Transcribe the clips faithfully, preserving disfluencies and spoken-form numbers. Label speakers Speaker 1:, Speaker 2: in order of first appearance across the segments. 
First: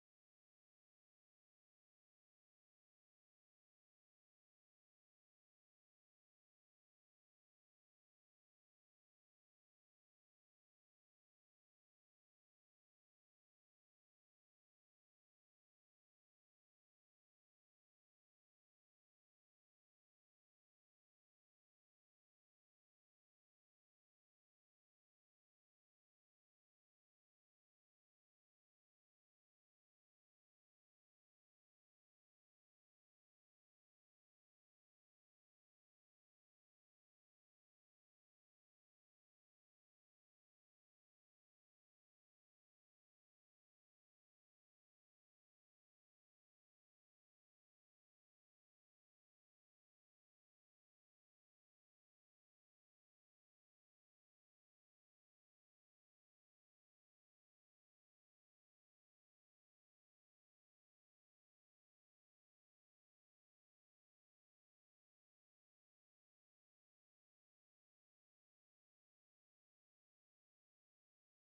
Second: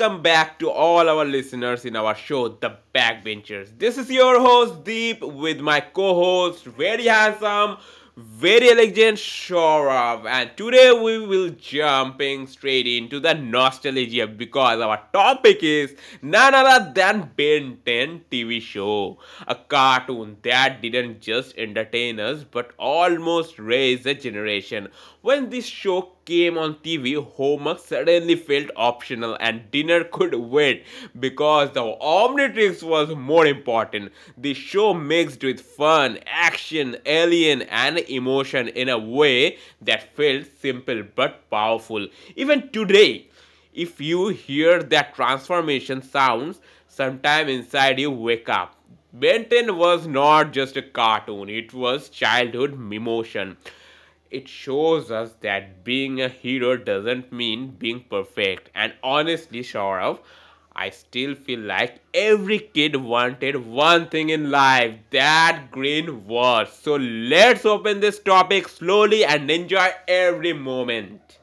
Speaker 1: welcome back to all our listeners in our show, The Backbenchers. This is your host Deep with my co-host, very handsome, very elegant Shorav, and today we will jumping straight into the nostalgia because our topic is none other than Ben ten T V show, a cartoon that didn't just entertain us but almost raised a generation. When this show came on T V, homework suddenly felt optional and dinner could wait because the Omnitrix was more important. The show mixed with fun, action, alien, and emotion in a way that felt simple but powerful. Even today, if you hear that transformation sounds, sometime inside you wake up. Ben ten was not just a cartoon, it was childhood emotion. It shows us that being a hero doesn't mean being perfect. And honestly, Shaurav, I still feel like every kid wanted one thing in life, that green world. So let's open this topic slowly and enjoy every moment.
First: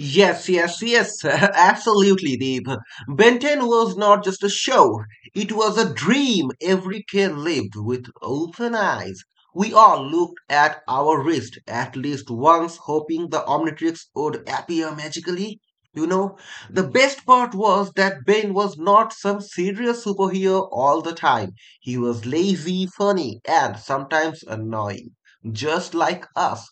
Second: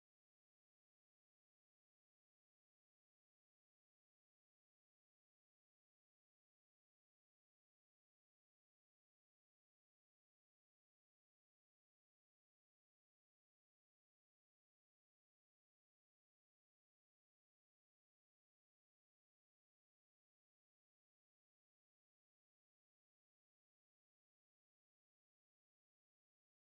Speaker 2: Yes, yes, yes, absolutely, Deep. Ben ten was not just a show, it was a dream every kid lived with open eyes. We all looked at our wrist at least once, hoping the Omnitrix would appear magically. You know, the best part was that Ben was not some serious superhero all the time. He was lazy, funny, and sometimes annoying, just like us.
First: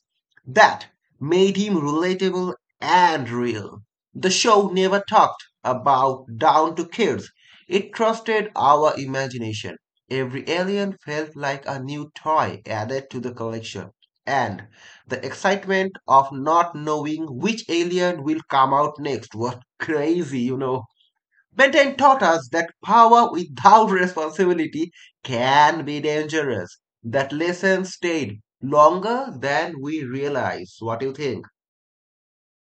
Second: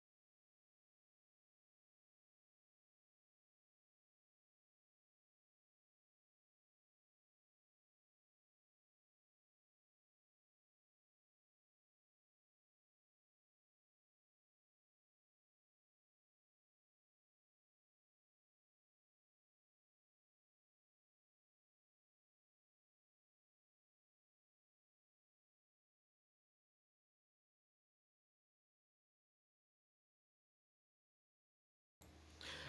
Speaker 2: That made him relatable and real. The show never talked about down to kids. It trusted our imagination. Every alien felt like a new toy added to the collection. And the excitement of not knowing which alien will come out next was crazy, you know. Ben ten taught us that power without responsibility can be dangerous. That lesson stayed longer than we realized. What do you think?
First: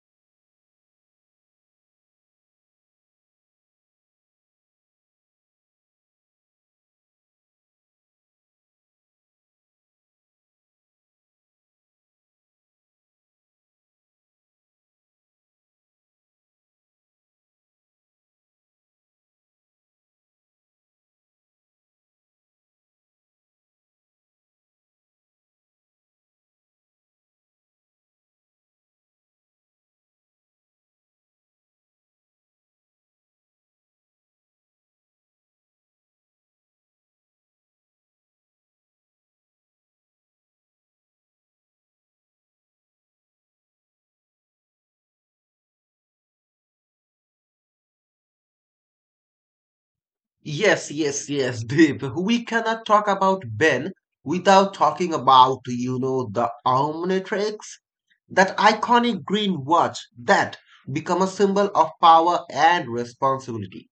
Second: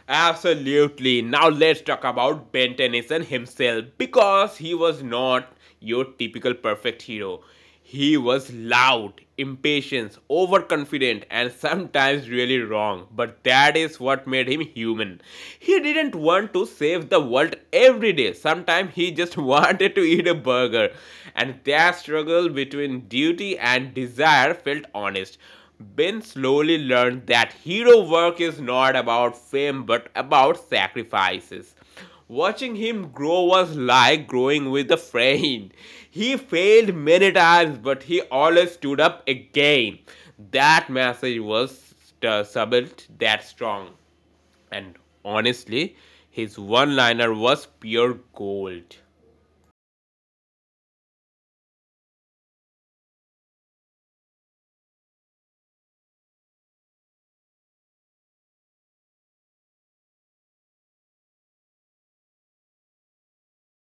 Speaker 1: Absolutely. Now let's talk about Ben Tennyson himself because he was not your typical perfect hero. He was loud, impatient, overconfident, and sometimes really wrong. But that is what made him human. He didn't want to save the world every day. Sometimes he just wanted to eat a burger. And that struggle between duty and desire felt honest. Ben slowly learned that hero work is not about fame but about sacrifices. Watching him grow was like growing with a friend. He failed many times but he always stood up again. That message was uh, subtle, that strong. And honestly, his one liner was pure gold.
Speaker 2: Yes, yes, yes, Deep. We cannot talk about Ben without talking about, you know, the Omnitrix. That iconic green watch that became a symbol of power and responsibility.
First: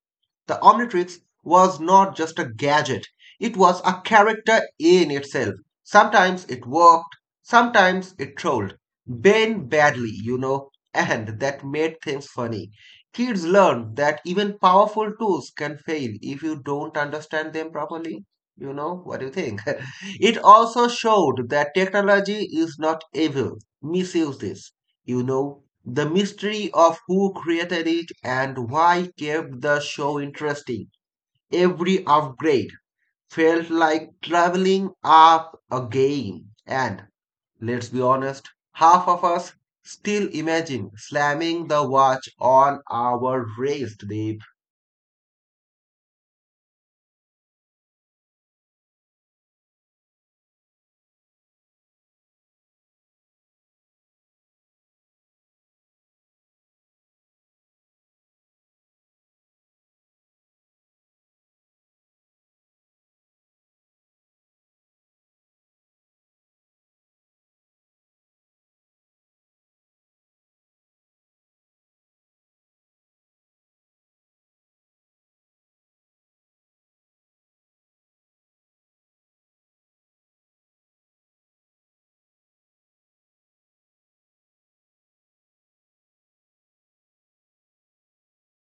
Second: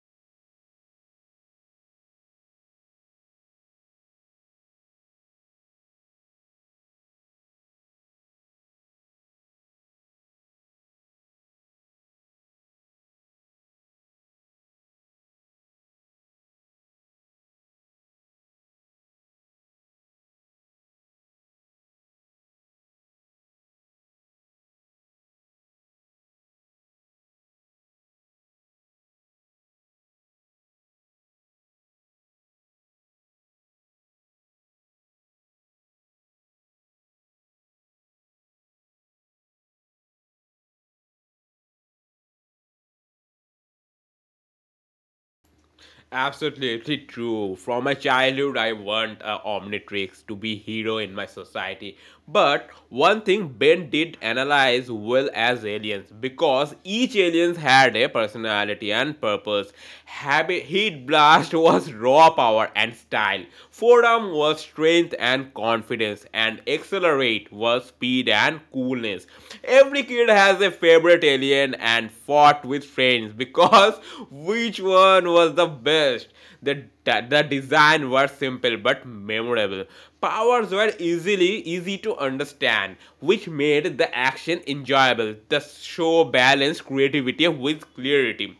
Speaker 2: The Omnitrix was not just a gadget, it was a character in itself. Sometimes it worked, sometimes it trolled. Bane badly, you know, and that made things funny. Kids learn that even powerful tools can fail if you don't understand them properly. You know, what do you think? It also showed that technology is not evil misuses. You know, the mystery of who created it and why kept the show interesting. Every upgrade felt like traveling up a game. And let's be honest, half of us still imagine slamming the watch on our wrist, Deep.
Speaker 1: Absolutely true. From my childhood, I want uh, Omnitrix to be hero in my society. But one thing Ben did analyze well as aliens because each aliens had a personality and purpose. Habit Heat Blast was raw power and style. Forearm was strength and confidence, and Accelerate was speed and coolness. Every kid has a favorite alien and fought with friends because which one was the best? The, the design was simple but memorable. Powers were easily easy to understand, which made the action enjoyable. The show balanced creativity with clarity.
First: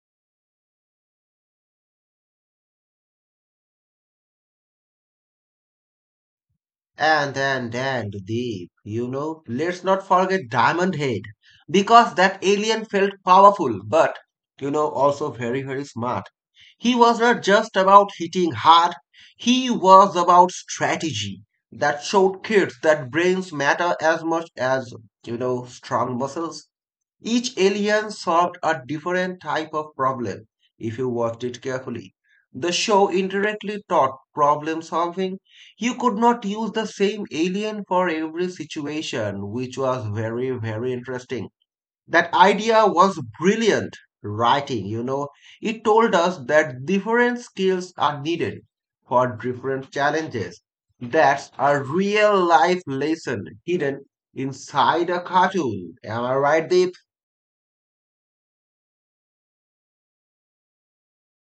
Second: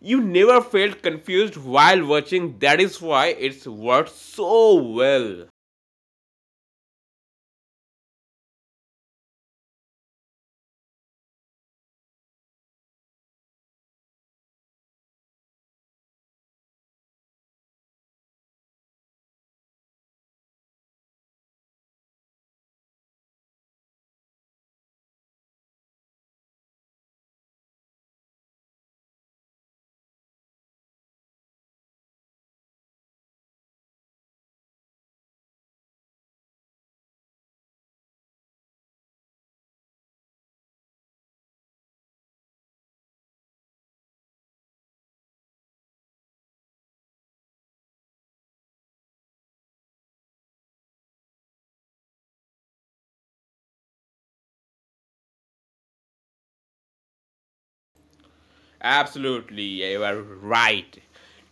Speaker 1: You never felt confused while watching, that is why it's worked so well.
Speaker 2: And and and Deep, you know, let's not forget Diamond Head because that alien felt powerful, but, you know, also very, very smart. He was not just about hitting hard, he was about strategy. That showed kids that brains matter as much as, you know, strong muscles. Each alien solved a different type of problem if you watched it carefully. The show indirectly taught problem solving. You could not use the same alien for every situation, which was very, very interesting. That idea was brilliant writing, you know. It told us that different skills are needed for different challenges. That's a real life lesson hidden inside a cartoon. Am I right, Deep?
Speaker 1: Absolutely, you are right.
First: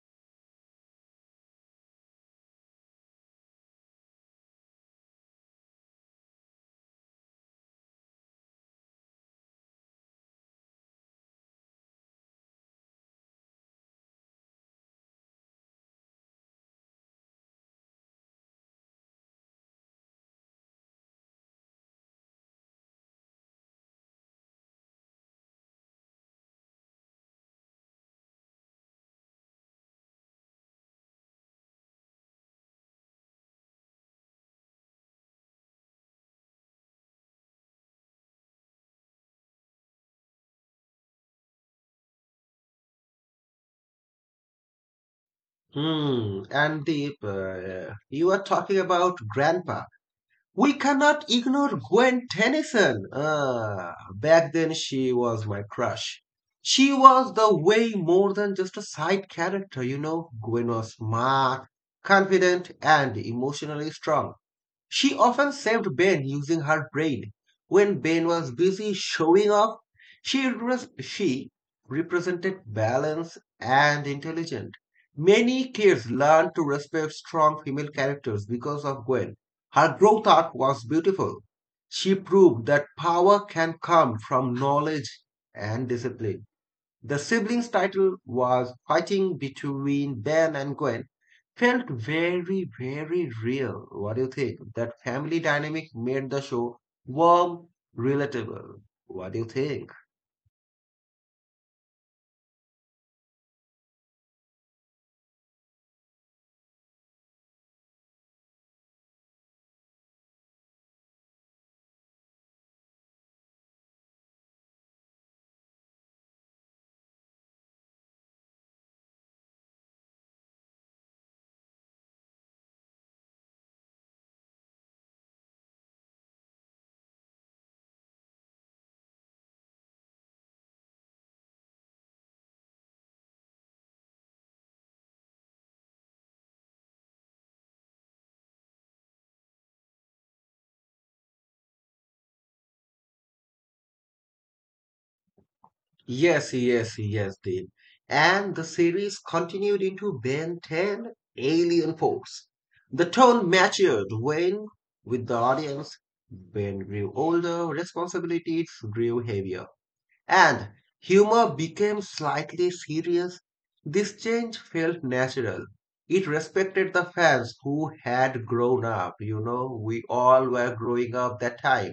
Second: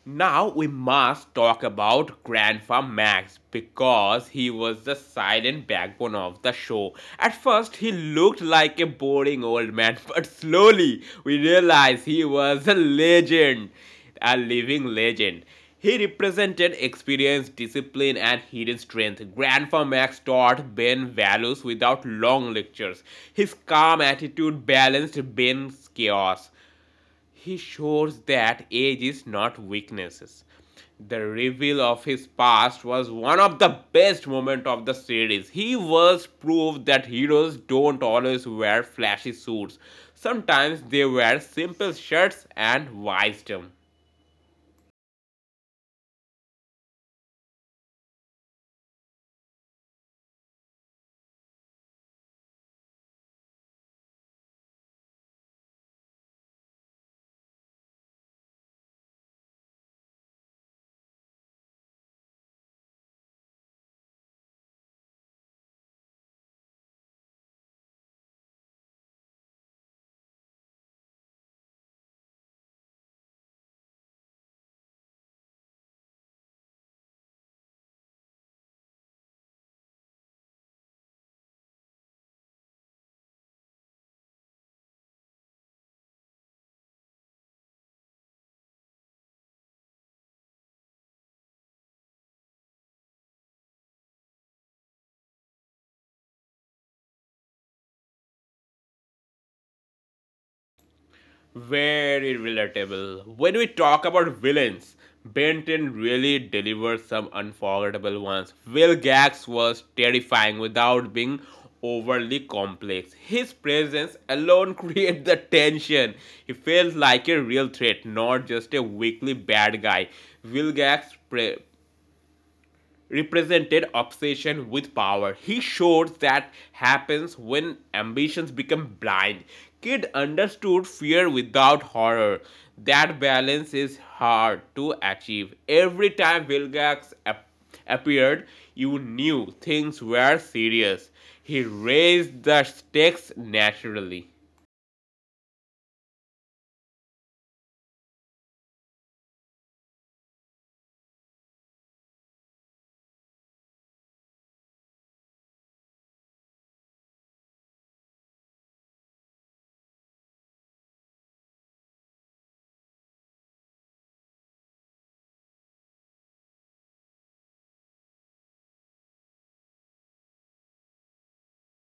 Speaker 1: Now we must talk about Grandpa Max because he was the silent backbone of the show. At first, he looked like a boring old man, but slowly we realized he was a legend, a living legend. He represented experience, discipline, and hidden strength. Grandpa Max taught Ben values without long lectures. His calm attitude balanced Ben's chaos. He shows that age is not weaknesses. The reveal of his past was one of the best moments of the series. He was proof that heroes don't always wear flashy suits. Sometimes they wear simple shirts and wisdom.
Speaker 2: Hmm. And Deep, uh, you are talking about grandpa. We cannot ignore Gwen Tennyson. Ah, back then she was my crush. She was the way more than just a side character, you know. Gwen was smart, confident, and emotionally strong. She often saved Ben using her brain. When Ben was busy showing off, she, repres- she represented balance and intelligence. Many kids learned to respect strong female characters because of Gwen. Her growth arc was beautiful. She proved that power can come from knowledge and discipline. The siblings' title was Fighting Between Ben and Gwen. Felt very, very real. What do you think? That family dynamic made the show warm, relatable. What do you think?
Speaker 1: Very relatable. When we talk about villains, Benton really delivers some unforgettable ones. Will Gax was terrifying without being overly complex. His presence alone creates the tension. He feels like a real threat, not just a weakly bad guy. Will Gax's pre- represented obsession with power. He showed that happens when ambitions become blind. Kid understood fear without horror. That balance is hard to achieve. Every time Vilgax ap- appeared, you knew things were serious. He raised the stakes naturally.
Speaker 2: Yes, yes, yes, Dave. And the series continued into Ben ten Alien Force. The tone matured when, with the audience, Ben grew older, responsibilities grew heavier, and humor became slightly serious. This change felt natural. It respected the fans who had grown up, you know, we all were growing up that time.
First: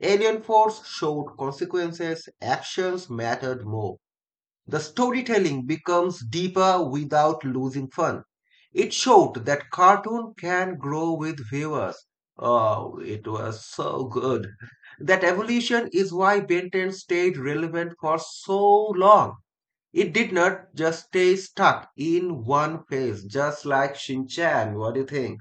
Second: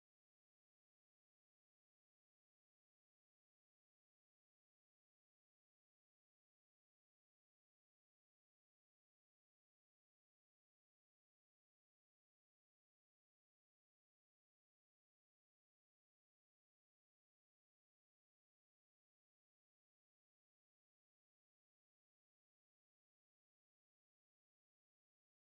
Speaker 2: Alien Force showed consequences, actions mattered more. The storytelling becomes deeper without losing fun. It showed that cartoon can grow with viewers. Oh, it was so good. That evolution is why Ben ten stayed relevant for so long. It did not just stay stuck in one phase, just like Shin Chan. What do you think?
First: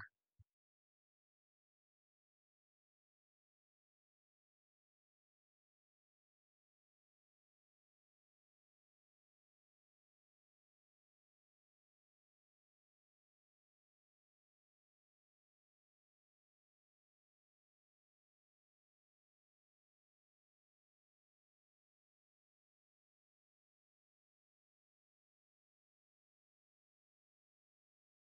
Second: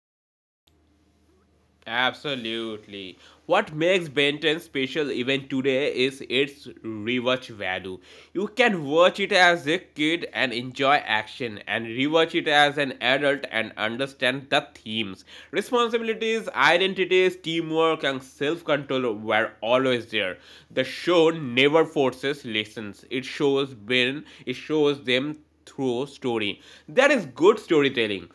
Speaker 1: Absolutely. What makes Ben ten special even today is its rewatch value. You can watch it as a kid and enjoy action, and rewatch it as an adult and understand the themes. Responsibilities, identities, teamwork, and self control were always there. The show never forces lessons, it shows Ben, it shows them through story. That is good storytelling.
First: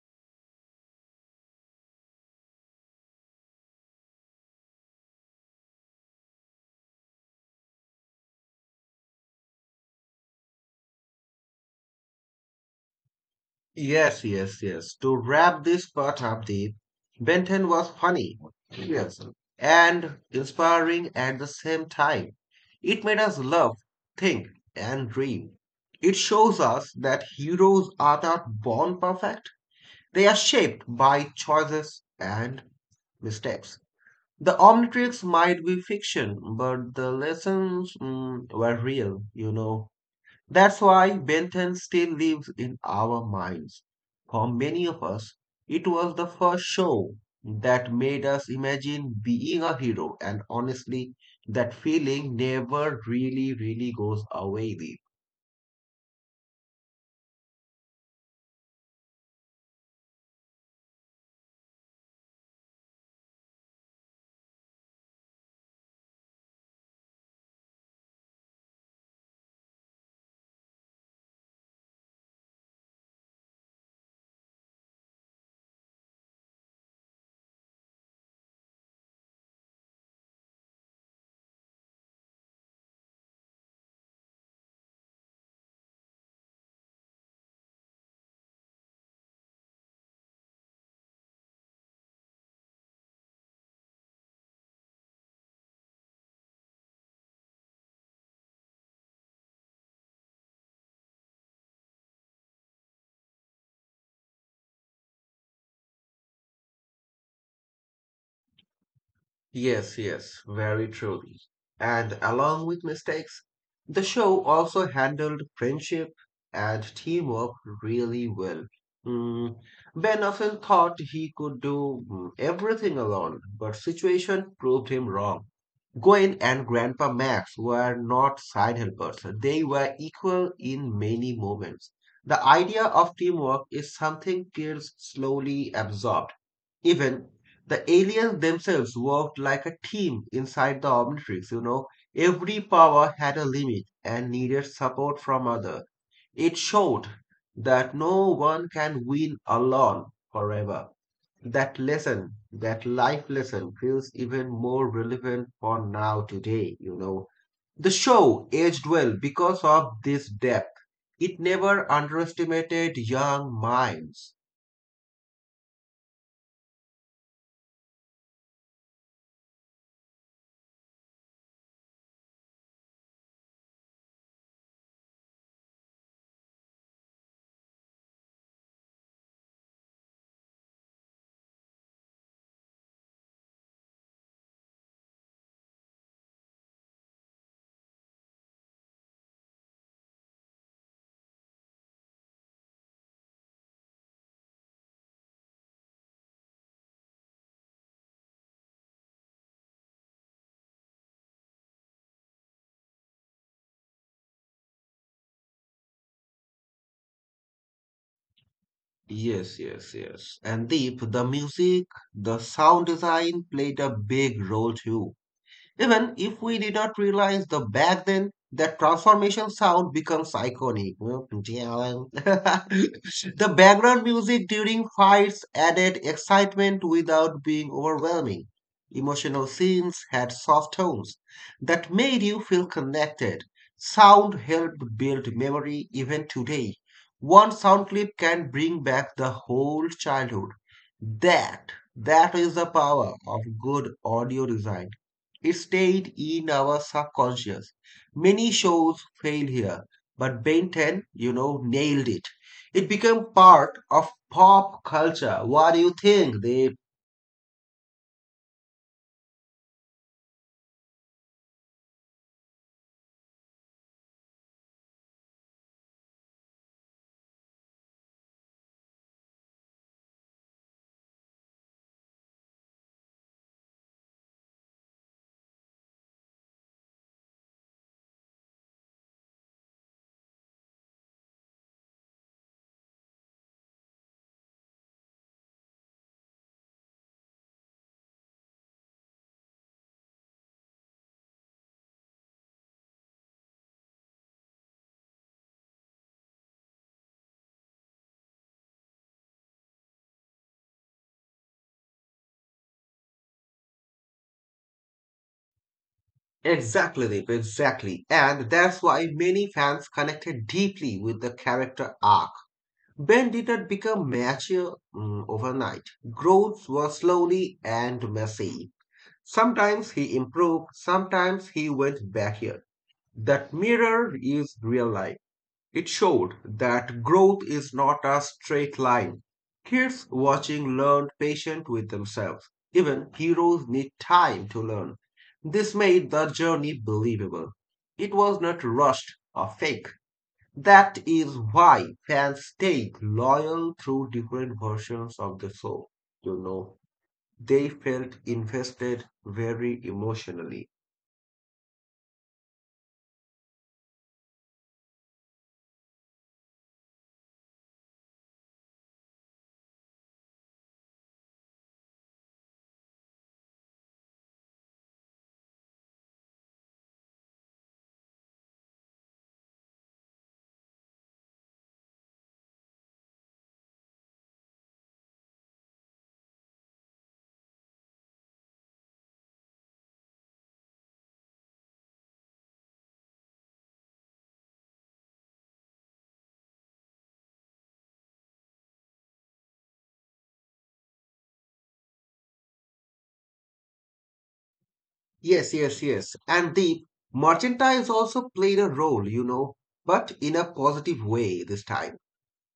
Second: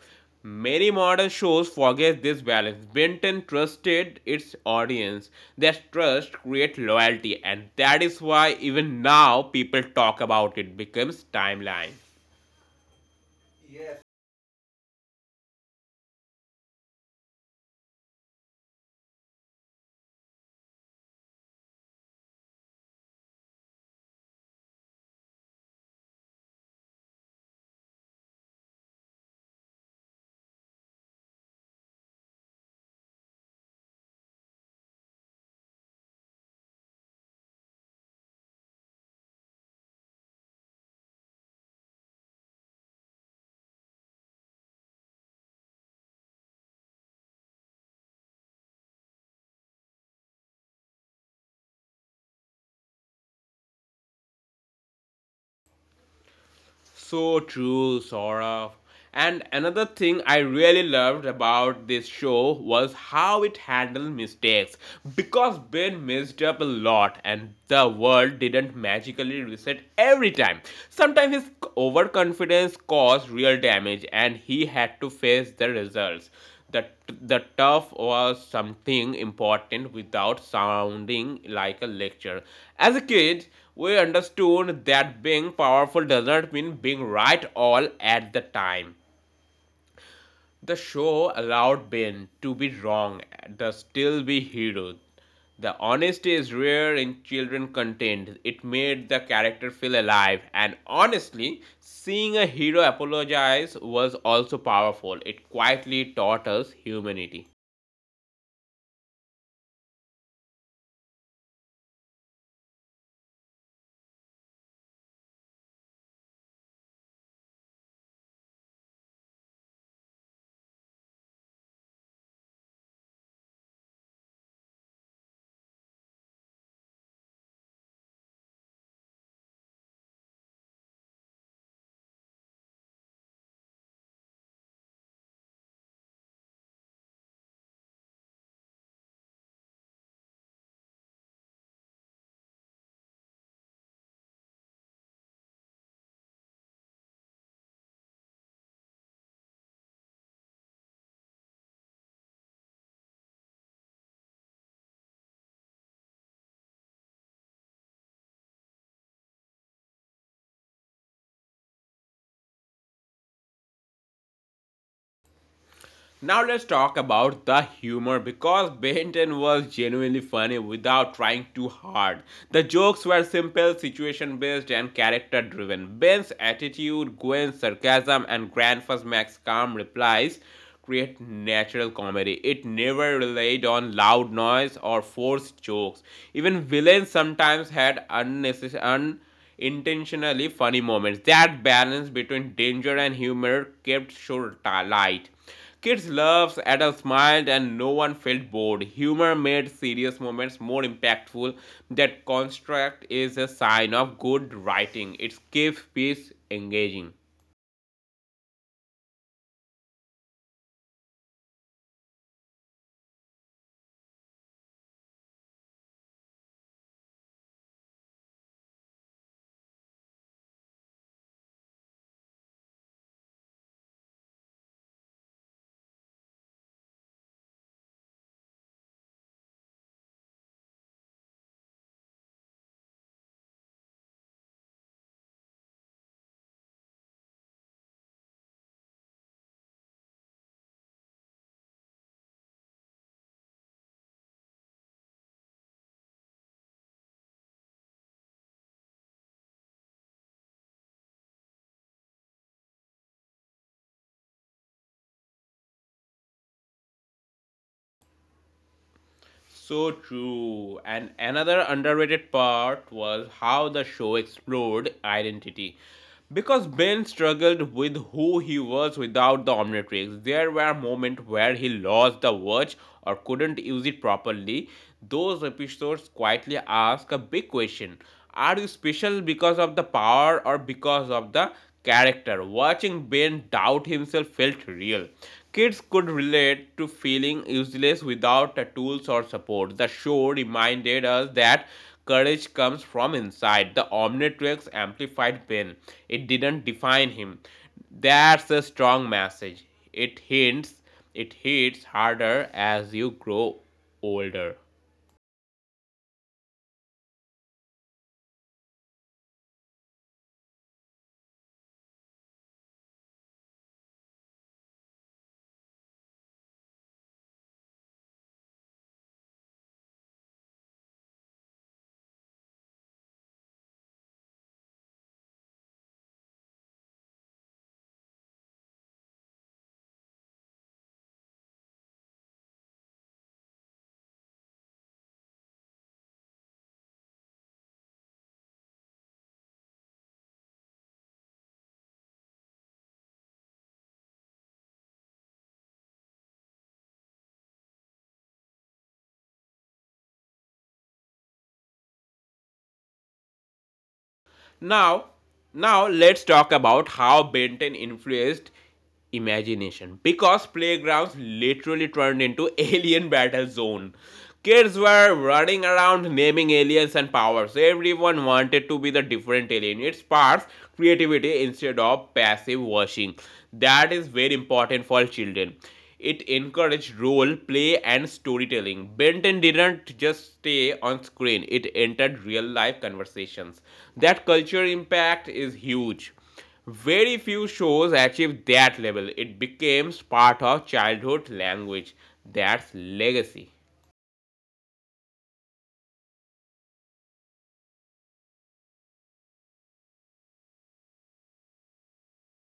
Speaker 1: Many modern shows forget this balance. Benton trusted its audience. That trust creates loyalty, and that is why even now people talk about it becomes timeline.
Speaker 2: Yes, yes, yes. To wrap this part up, Deep, Benton was funny, yes, and inspiring at the same time. It made us love, think, and dream. It shows us that heroes are not born perfect, they are shaped by choices and mistakes. The Omnitrix might be fiction, but the lessons mm, were real, you know. That's why Bentham still lives in our minds. For many of us, it was the first show that made us imagine being a hero, and honestly, that feeling never really, really goes away.
Speaker 1: So true, Saurabh. And another thing I really loved about this show was how it handled mistakes. Because Ben messed up a lot and the world didn't magically reset every time. Sometimes his overconfidence caused real damage and he had to face the results. The, the tough was something important without sounding like a lecture. As a kid, we understood that being powerful does not mean being right all at the time. The show allowed Ben to be wrong, to still be hero. The honesty is rare in children content. It made the character feel alive, and honestly, seeing a hero apologize was also powerful. It quietly taught us humanity.
Speaker 2: Yes, yes, very truly. And along with mistakes, the show also handled friendship and teamwork really well. Mm, Ben often thought he could do mm, everything alone, but situation proved him wrong. Gwen and Grandpa Max were not side helpers. They were equal in many moments. The idea of teamwork is something kids slowly absorb, even the aliens themselves worked like a team inside the Omnitrix, you know. Every power had a limit and needed support from other. It showed that no one can win alone forever. That lesson, that life lesson, feels even more relevant for now today, you know. The show aged well because of this depth. It never underestimated young minds.
Speaker 1: Now let's talk about the humor because Benton was genuinely funny without trying too hard. The jokes were simple, situation based, and character driven. Ben's attitude, Gwen's sarcasm, and Grandpa's Max's calm replies create natural comedy. It never relied on loud noise or forced jokes. Even villains sometimes had unnecessary. Un- intentionally funny moments. That balance between danger and humor kept the show light. Kids loved, adults smiled, and no one felt bored. Humor made serious moments more impactful. That construct is a sign of good writing. It keeps peace engaging.
Speaker 2: Yes, yes, yes. And Deep, the music, the sound design played a big role too. Even if we did not realize the back then, that transformation sound becomes iconic. The background music during fights added excitement without being overwhelming. Emotional scenes had soft tones that made you feel connected. Sound helped build memory even today. One sound clip can bring back the whole childhood. That that is the power of good audio design stayed in our subconscious. Many shows fail here, but Ben ten, you know, nailed it. It became part of pop culture. What do you think, they?
Speaker 1: So true. And another underrated part was how the show explored identity. Because Ben struggled with who he was without the Omnitrix, there were moments where he lost the watch or couldn't use it properly. Those episodes quietly ask a big question. Are you special because of the power or because of the character? Watching Ben doubt himself felt real. Kids could relate to feeling useless without the tools or support. The show reminded us that courage comes from inside. The Omnitrix amplified Ben. It didn't define him. That's a strong message. It hints, it hits harder as you grow older.
Speaker 2: Exactly, Deep, exactly. And that's why many fans connected deeply with the character arc. Ben did not become mature mm, overnight. Growth was slowly and messy. Sometimes he improved, sometimes he went backward. That mirror is real life. It showed that growth is not a straight line. Kids watching learned patient with themselves. Even heroes need time to learn. This made the journey believable. It was not rushed or fake. That is why fans stayed loyal through different versions of the show. You know, they felt invested very emotionally.
Speaker 1: Now, now let's talk about how Benton influenced imagination because playgrounds literally turned into alien battle zone. Kids were running around naming aliens and powers. Everyone wanted to be the different alien. It sparks creativity instead of passive watching. That is very important for children. It encouraged role play and storytelling. Benton didn't just stay on screen, it entered real life conversations. That cultural impact is huge. Very few shows achieved that level. It became part of childhood language. That's legacy.
Speaker 2: Yes, yes, yes. And the merchandise also played a role, you know, but in a positive way this time.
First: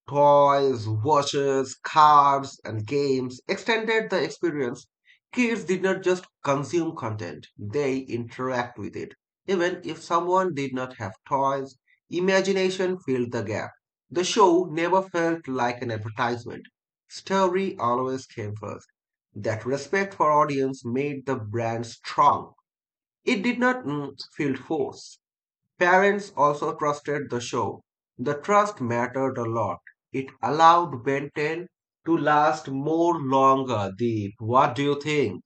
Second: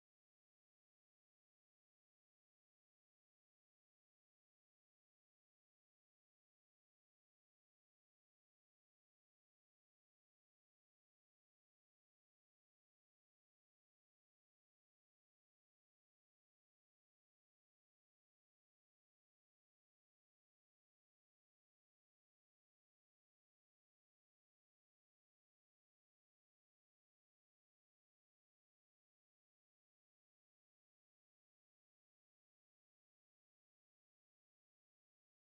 Speaker 2: Toys, watches, cards, and games extended the experience. Kids did not just consume content, they interact with it. Even if someone did not have toys, imagination filled the gap. The show never felt like an advertisement. Story always came first. That respect for audience made the brand strong. It did not mm, feel forced. Parents also trusted the show. The trust mattered a lot. It allowed Ben ten to last more longer. Deep, what do you think?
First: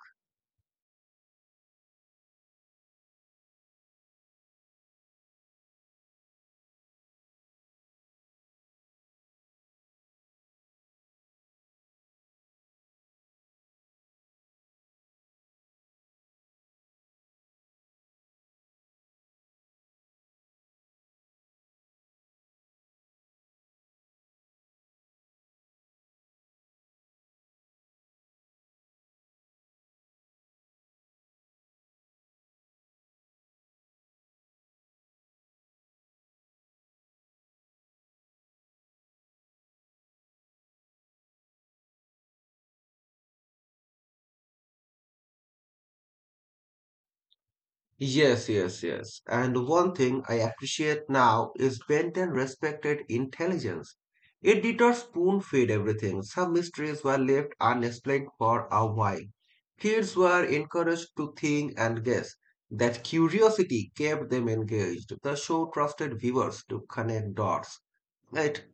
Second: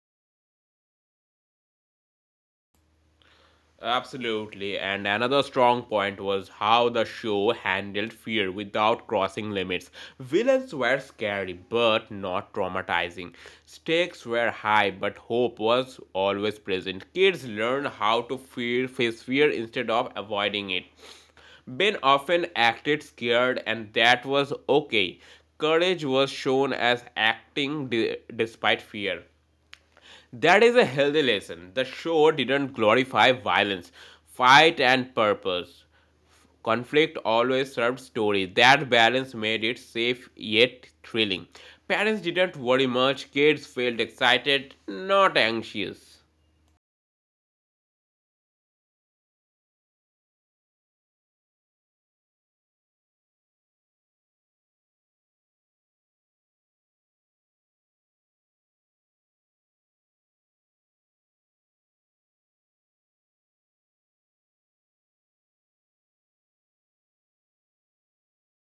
Speaker 1: Absolutely. And another strong point was how the show handled fear without crossing limits. Villains were scary but not traumatizing. Stakes were high but hope was always present. Kids learned how to fear face fear instead of avoiding it. Ben often acted scared and that was okay. Courage was shown as acting de- despite fear. That is a healthy lesson. The show didn't glorify violence, fight, and purpose. Conflict always served story. That balance made it safe yet thrilling. Parents didn't worry much, kids felt excited, not anxious.
Speaker 2: Yes, yes, yes. And one thing I appreciate now is Benton respected intelligence. It did not spoon feed everything. Some mysteries were left unexplained for a while. Kids were encouraged to think and guess. That curiosity kept them engaged. The show trusted viewers to connect dots. It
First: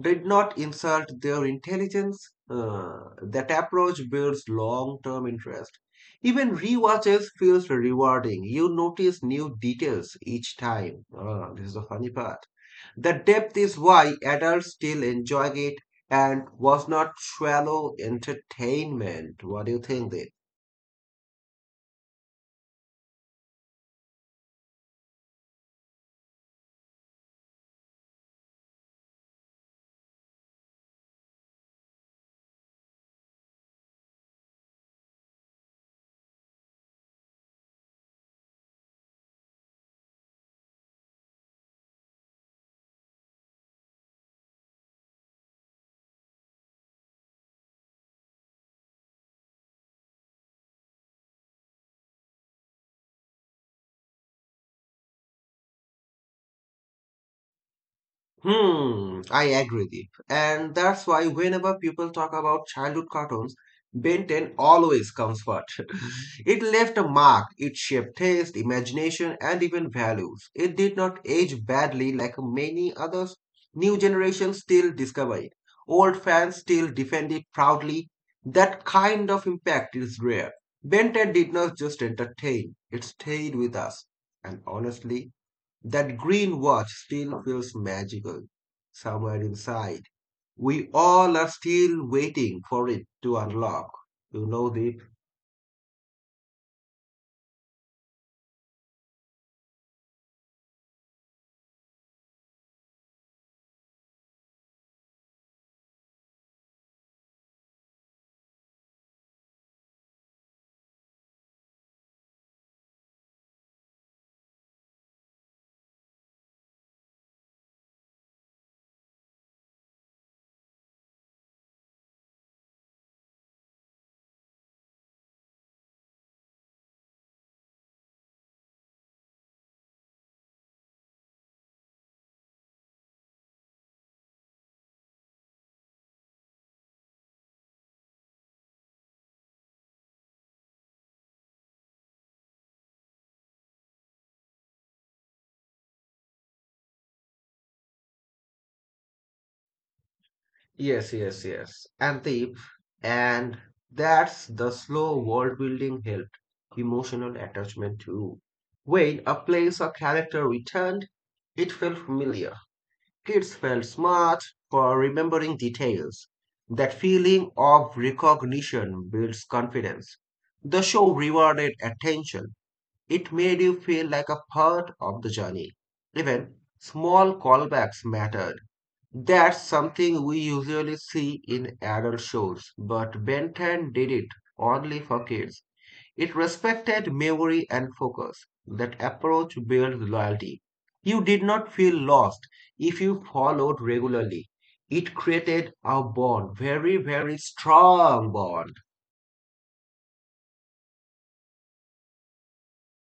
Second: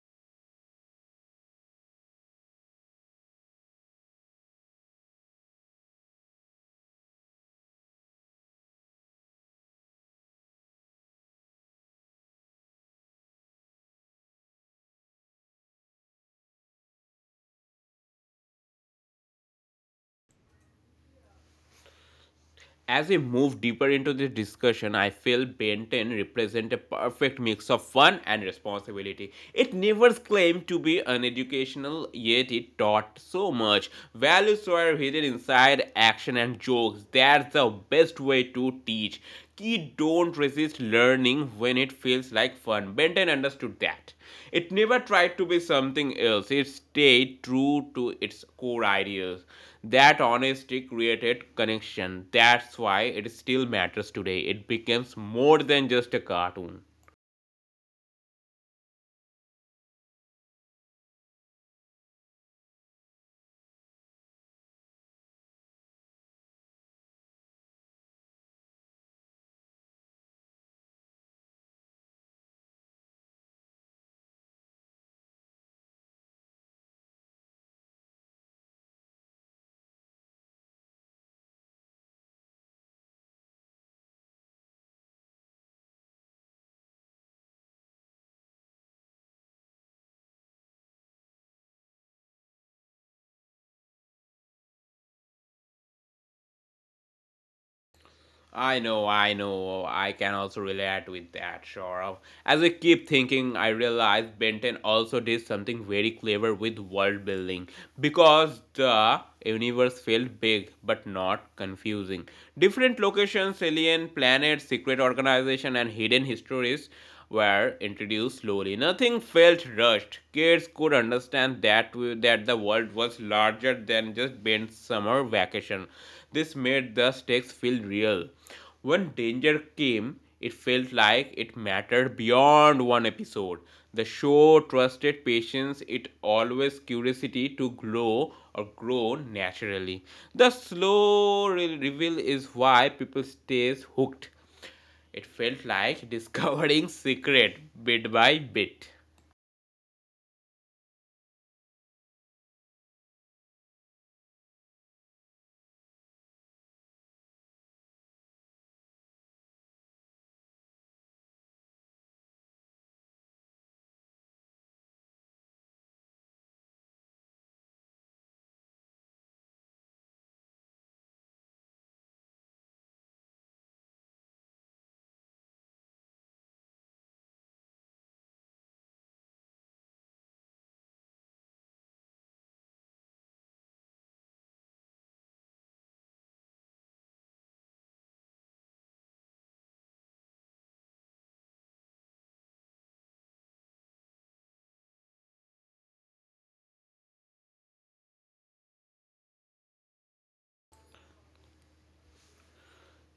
Speaker 2: did not insult their intelligence. Uh, that approach builds long term interest. Even rewatches feels rewarding. You notice new details each time. Ah, this is the funny part. The depth is why adults still enjoy it and was not shallow entertainment. What do you think, Dev?
Speaker 1: As we move deeper into this discussion, I feel Ben ten represents a perfect mix of fun and responsibility. It never claimed to be uneducational, yet it taught so much. Values were hidden inside action and jokes. That's the best way to teach. Kids don't resist learning when it feels like fun. Benton understood that. It never tried to be something else. It stayed true to its core ideas. That honesty created connection. That's why it still matters today. It becomes more than just a cartoon.
Speaker 2: Hmm, I agree with you. And that's why whenever people talk about childhood cartoons, Ben ten always comes first. It left a mark, it shaped taste, imagination, and even values. It did not age badly like many others. New generations still discover it. Old fans still defend it proudly. That kind of impact is rare. Ben ten did not just entertain, it stayed with us. And honestly, that green watch still feels magical somewhere inside. We all are still waiting for it to unlock. You know, Deep?
Speaker 1: I know, I know. I can also relate with that, Saurav. As I keep thinking, I realize Benton also did something very clever with world building because the universe felt big but not confusing. Different locations, alien planets, secret organization, and hidden histories were introduced slowly. Nothing felt rushed. Kids could understand that that the world was larger than just Ben's summer vacation. This made the stakes feel real. When danger came, it felt like it mattered beyond one episode. The show trusted patience, it always curiosity to grow or grow naturally. The slow re- reveal is why people stays hooked. It felt like discovering secret bit by bit.
Speaker 2: Yes, yes, yes. And Deep. And that's the slow world building helped emotional attachment too. When a place or character returned, it felt familiar. Kids felt smart for remembering details. That feeling of recognition builds confidence. The show rewarded attention. It made you feel like a part of the journey. Even small callbacks mattered. That's something we usually see in adult shows, but Ben ten did it only for kids. It respected memory and focus. That approach builds loyalty. You did not feel lost if you followed regularly. It created a bond, very, very strong bond.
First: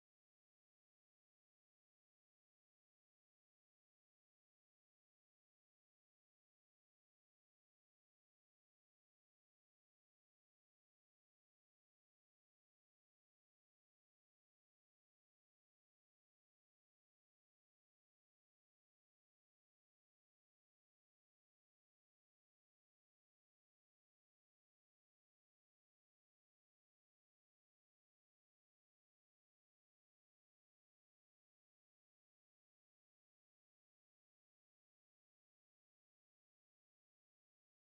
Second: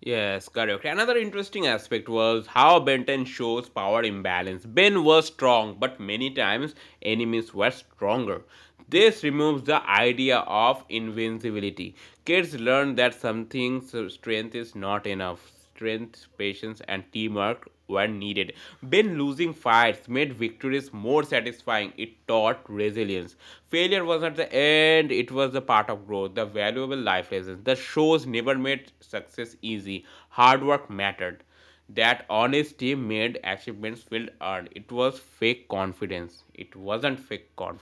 Speaker 1: Yes, correct. Another interesting aspect was how Benton shows power imbalance. Ben was strong, but many times enemies were stronger. This removes the idea of invincibility. Kids learn that something's strength is not enough. Strength, patience, and teamwork were needed. When losing fights made victories more satisfying, it taught resilience. Failure was not the end, it was the part of growth, the valuable life lessons. The shows never made success easy, hard work mattered. That honesty made achievements feel earned. It was fake confidence. It wasn't fake confidence.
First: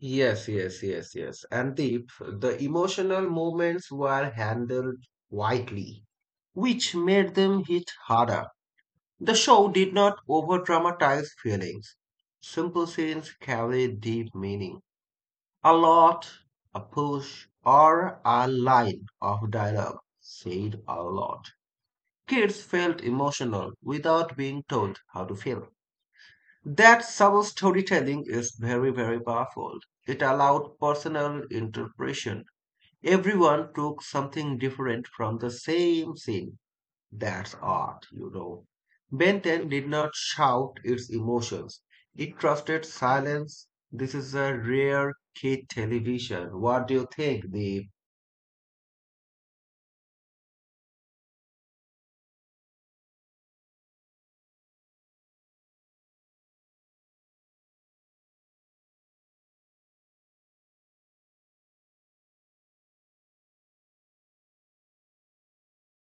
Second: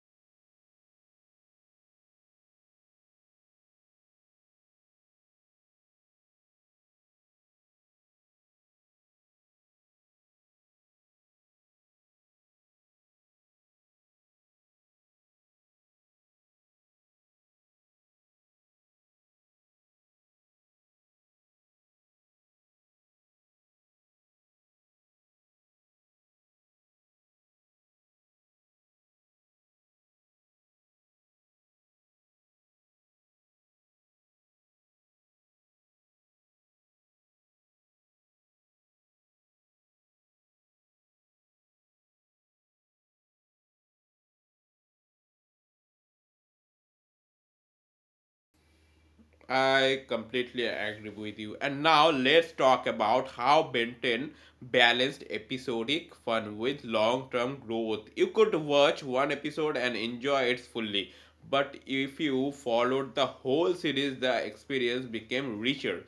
Speaker 2: Yes, yes, yes, yes. And the, the emotional moments were handled quietly, which made them hit harder. The show did not over dramatize feelings. Simple scenes carried deep meaning. A lot, a push, or a line of dialogue said a lot. Kids felt emotional without being told how to feel. That subtle storytelling is very, very powerful. It allowed personal interpretation. Everyone took something different from the same scene. That's art, you know. Ben ten did not shout its emotions. It trusted silence. This is a rare kid television. What do you think, Deep?
Speaker 1: I completely agree with you. And now let's talk about how Benton balanced episodic fun with long term growth. You could watch one episode and enjoy it fully, but if you followed the whole series, the experience became richer.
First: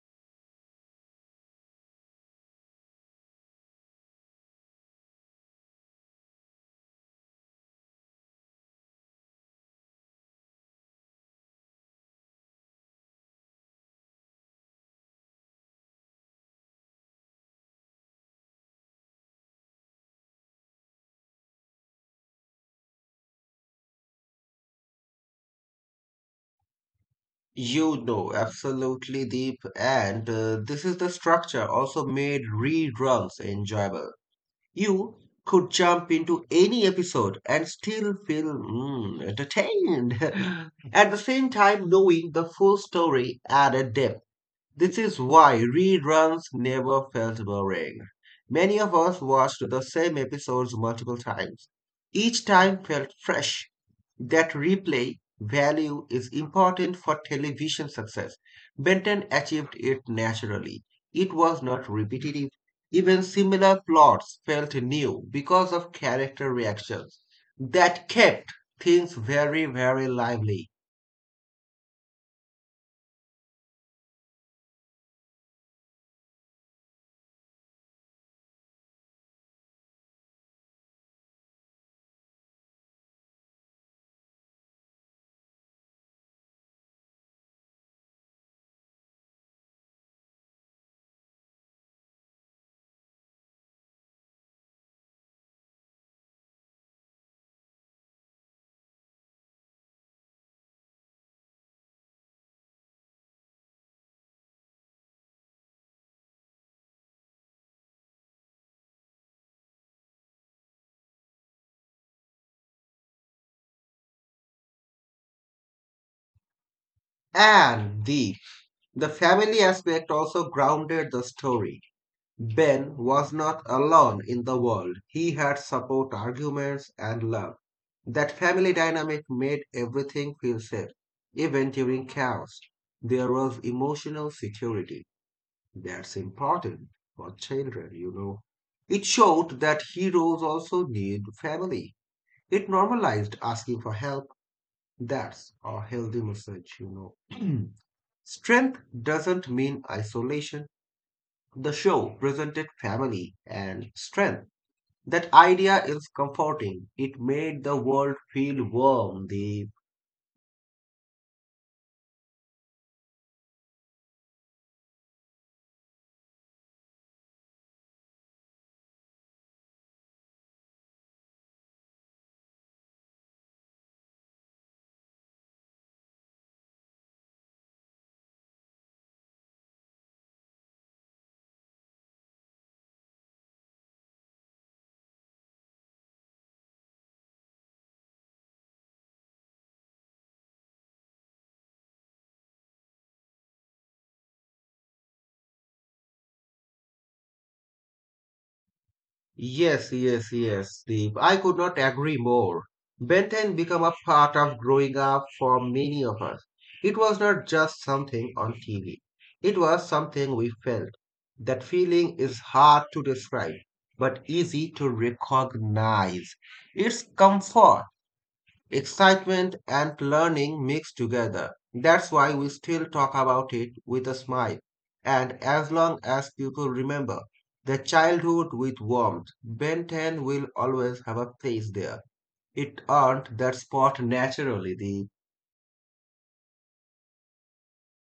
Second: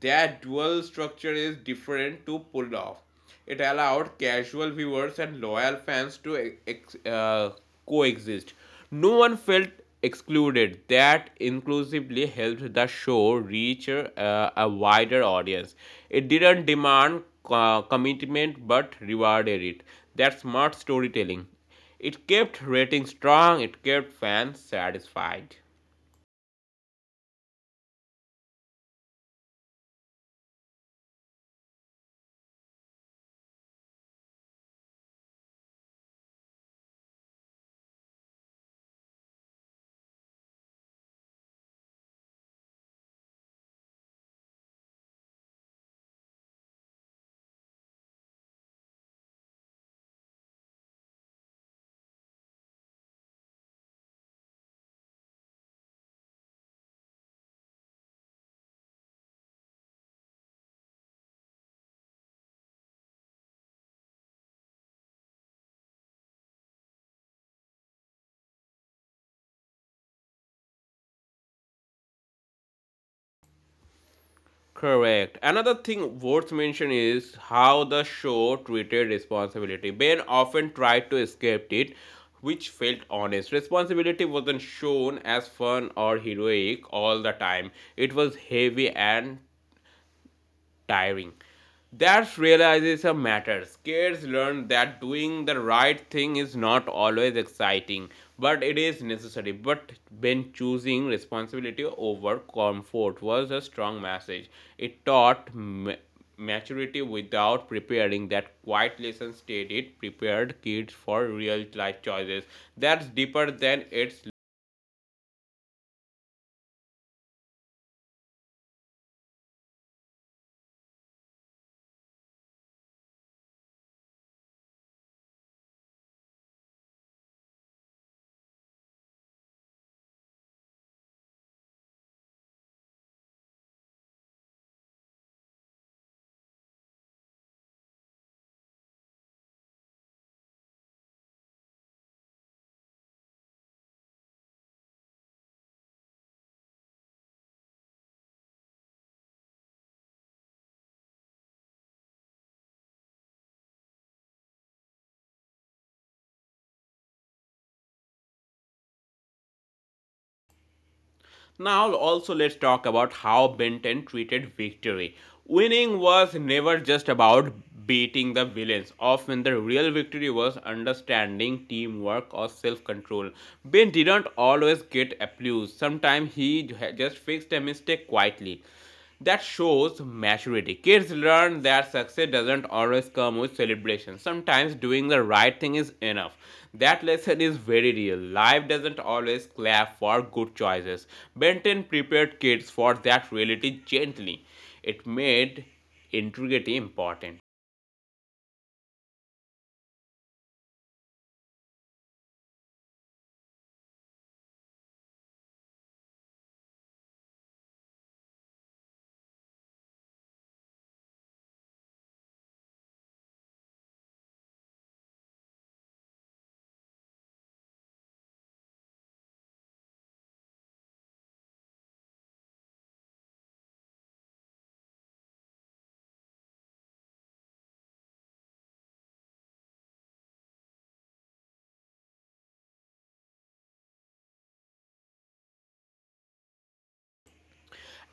Speaker 1: That dual structure is different to pull off. It allowed casual viewers and loyal fans to e-, ex- uh, coexist. No one felt excluded. That inclusively helped the show reach uh, a wider audience. It didn't demand uh, commitment but rewarded it. That's smart storytelling. It kept ratings strong, it kept fans satisfied.
Speaker 2: You know, absolutely, Deep. And uh, This is the structure also made reruns enjoyable. You could jump into any episode and still feel mm, entertained. At the same time, knowing the full story added depth. This is why reruns never felt boring. Many of us watched the same episodes multiple times. Each time felt fresh. That replay value is important for television success. Benton achieved it naturally. It was not repetitive. Even similar plots felt new because of character reactions. That kept things very, very lively.
Speaker 1: Correct. Another thing worth mentioning is how the show treated responsibility. Ben often tried to escape it, which felt honest. Responsibility wasn't shown as fun or heroic all the time, it was heavy and tiring. That realization matters. Kids learn that doing the right thing is not always exciting, but it is necessary. But when choosing responsibility over comfort was a strong message, it taught ma- maturity without preparing. That quiet lesson stayed, it prepared kids for real life choices. That's deeper than its.
Speaker 2: And the The family aspect also grounded the story. Ben was not alone in the world. He had support, arguments, and love. That family dynamic made everything feel safe, even during chaos. There was emotional security. That's important for children, you know. It showed that heroes also need family. It normalized asking for help. That's a healthy message, you know. Strength doesn't mean isolation. The show presented family and strength. That idea is comforting. It made the world feel warm, Deep.
Speaker 1: Now, also, let's talk about how Benton treated victory. Winning was never just about beating the villains. Often, the real victory was understanding, teamwork, or self control. Ben didn't always get applause, sometimes he just fixed a mistake quietly, that shows maturity. Kids learn that success doesn't always come with celebration. Sometimes doing the right thing is enough. That lesson is very real. Life doesn't always clap for good choices. Benton prepared kids for that reality gently. It made integrity important.
Speaker 2: Yes, yes, yes, Deep. I could not agree more. Ben ten became a part of growing up for many of us. It was not just something on T V. It was something we felt. That feeling is hard to describe, but easy to recognize. It's comfort. Excitement and learning mixed together. That's why we still talk about it with a smile. And as long as people remember their childhood with warmth, Ben ten will always have a place there. It earned that spot naturally, the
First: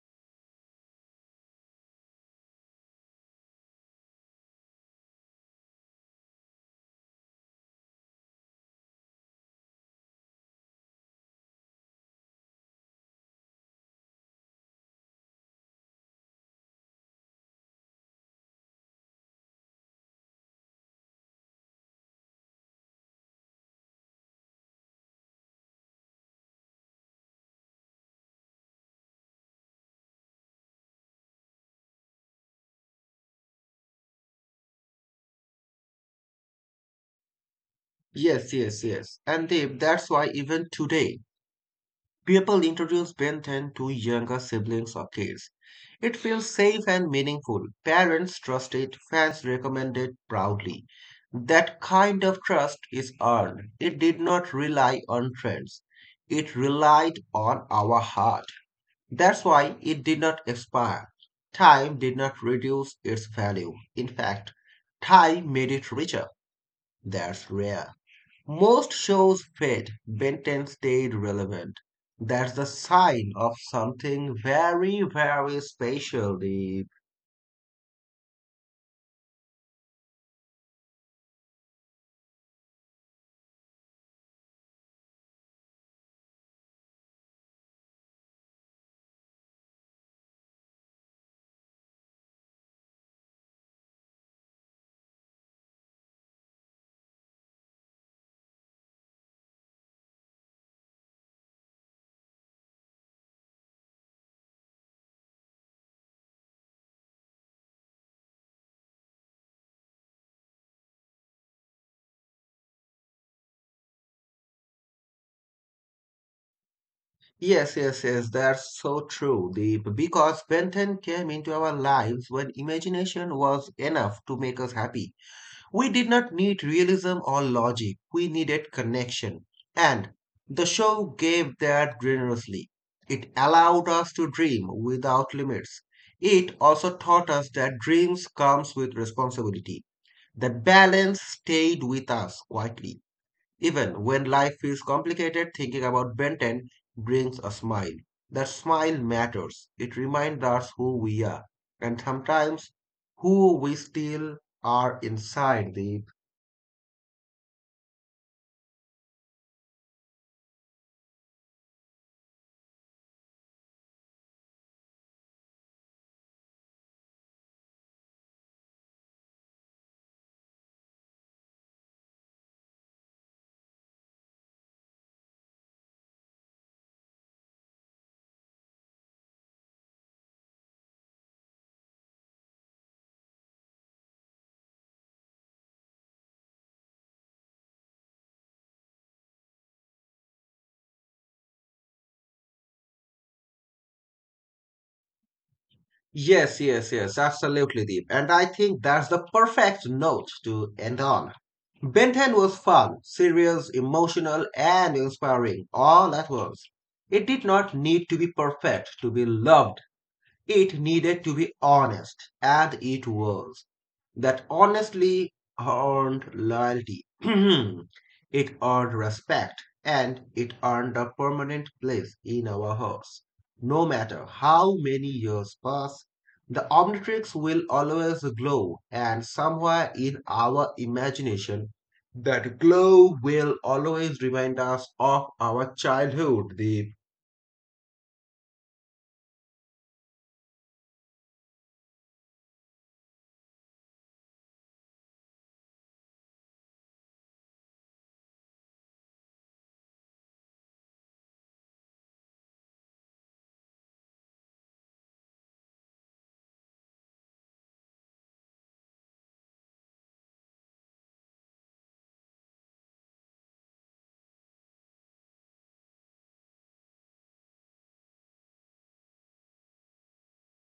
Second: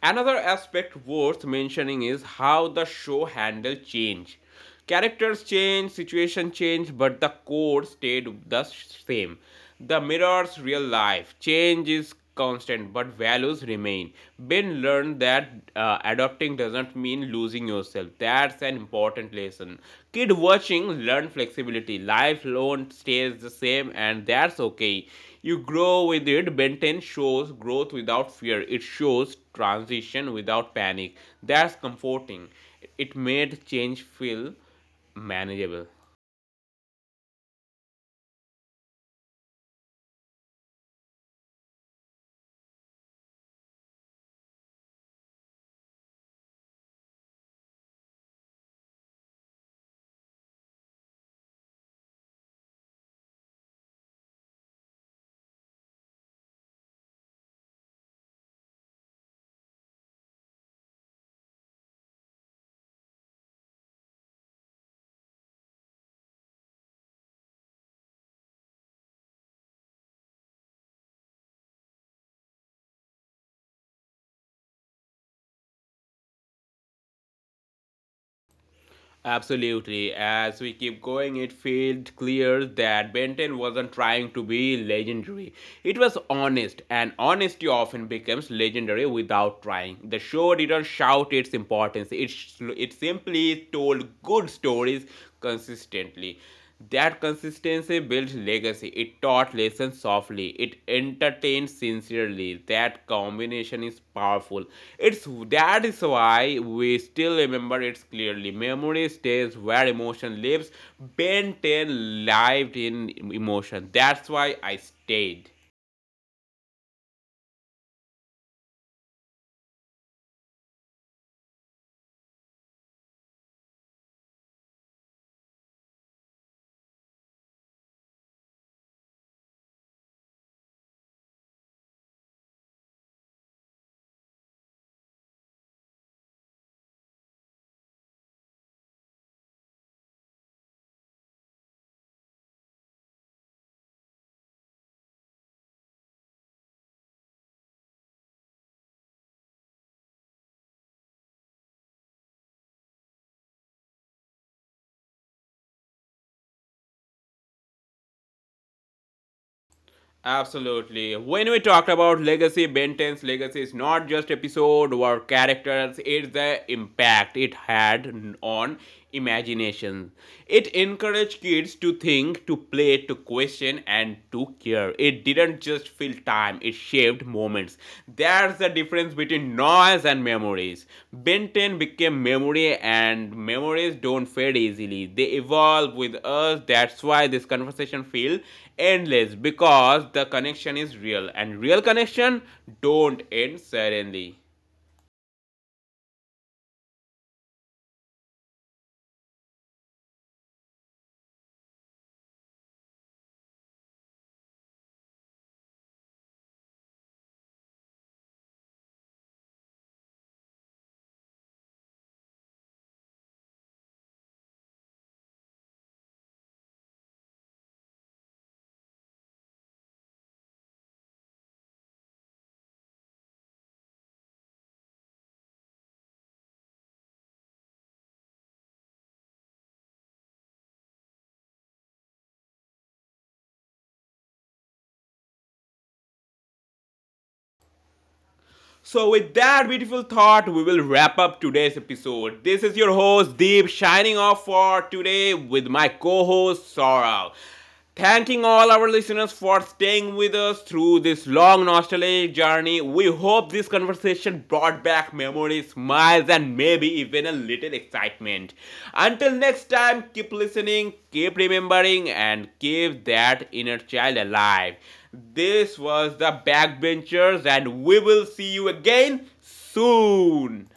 Speaker 1: Another aspect worth mentioning is how the show handled change. Characters change, situation change, but the core stayed the same. The mirrors real life. Change is constant, but values remain. Ben learned that uh, adopting doesn't mean losing yourself. That's an important lesson. Kid watching learn flexibility. Life alone stays the same, and that's okay. You grow with it. Ben ten shows growth without fear. It shows transition without panic. That's comforting. It made change feel manageable.
Speaker 2: Yes, yes, yes. And Deep, that's why even today, people introduce Ben ten to younger siblings or kids. It feels safe and meaningful. Parents trust it, fans recommend it proudly. That kind of trust is earned. It did not rely on trends. It relied on our heart. That's why it did not expire. Time did not reduce its value. In fact, time made it richer. That's rare. Most shows fade. Benton stayed relevant. That's the sign of something very, very special, Deep.
Speaker 1: Absolutely. As we keep going, it feels clear that Benton wasn't trying to be legendary. It was honest, and honesty often becomes legendary without trying. The show didn't shout its importance, it, sh- it simply told good stories consistently. That consistency builds legacy. It taught lessons softly. It entertained sincerely. That combination is powerful. It's that is why we still remember it clearly. Memory stays where emotion lives. Ben ten lived in emotion. That's why I stayed.
Speaker 2: Yes, yes, yes, that's so true, Deep. Because Benton came into our lives when imagination was enough to make us happy. We did not need realism or logic, we needed connection. And the show gave that generously. It allowed us to dream without limits. It also taught us that dreams comes with responsibility. That balance stayed with us quietly. Even when life feels complicated, thinking about Benton brings a smile. That smile matters. It reminds us who we are, and sometimes who we still are inside the
Speaker 1: Absolutely. When we talked about legacy, Ben ten's legacy is not just episode or characters, it's the impact it had on imagination. It encouraged kids to think, to play, to question, and to care. It didn't just fill time, it shaped moments. That's the difference between noise and memories. Ben ten became memory, and memories don't fade easily, they evolve with us. That's why this conversation feels endless because the connection is real and real connection don't end suddenly.
Speaker 2: Yes, yes, yes, absolutely, Deep. And I think that's the perfect note to end on. Ben ten was fun, serious, emotional, and inspiring all at once. It did not need to be perfect to be loved, it needed to be honest, and it was. That honestly earned loyalty. It earned respect, and it earned a permanent place in our hearts. No matter how many years pass, the Omnitrix will always glow, and somewhere in our imagination, that glow will always remind us of our childhood, the
Speaker 1: So, with that beautiful thought, we will wrap up today's episode. This is your host Deep shining off for today with my co host Saurav. Thanking all our listeners for staying with us through this long nostalgic journey. We hope this conversation brought back memories, smiles, and maybe even a little excitement. Until next time, keep listening, keep remembering, and keep that inner child alive. This was the Backbenchers, and we will see you again soon.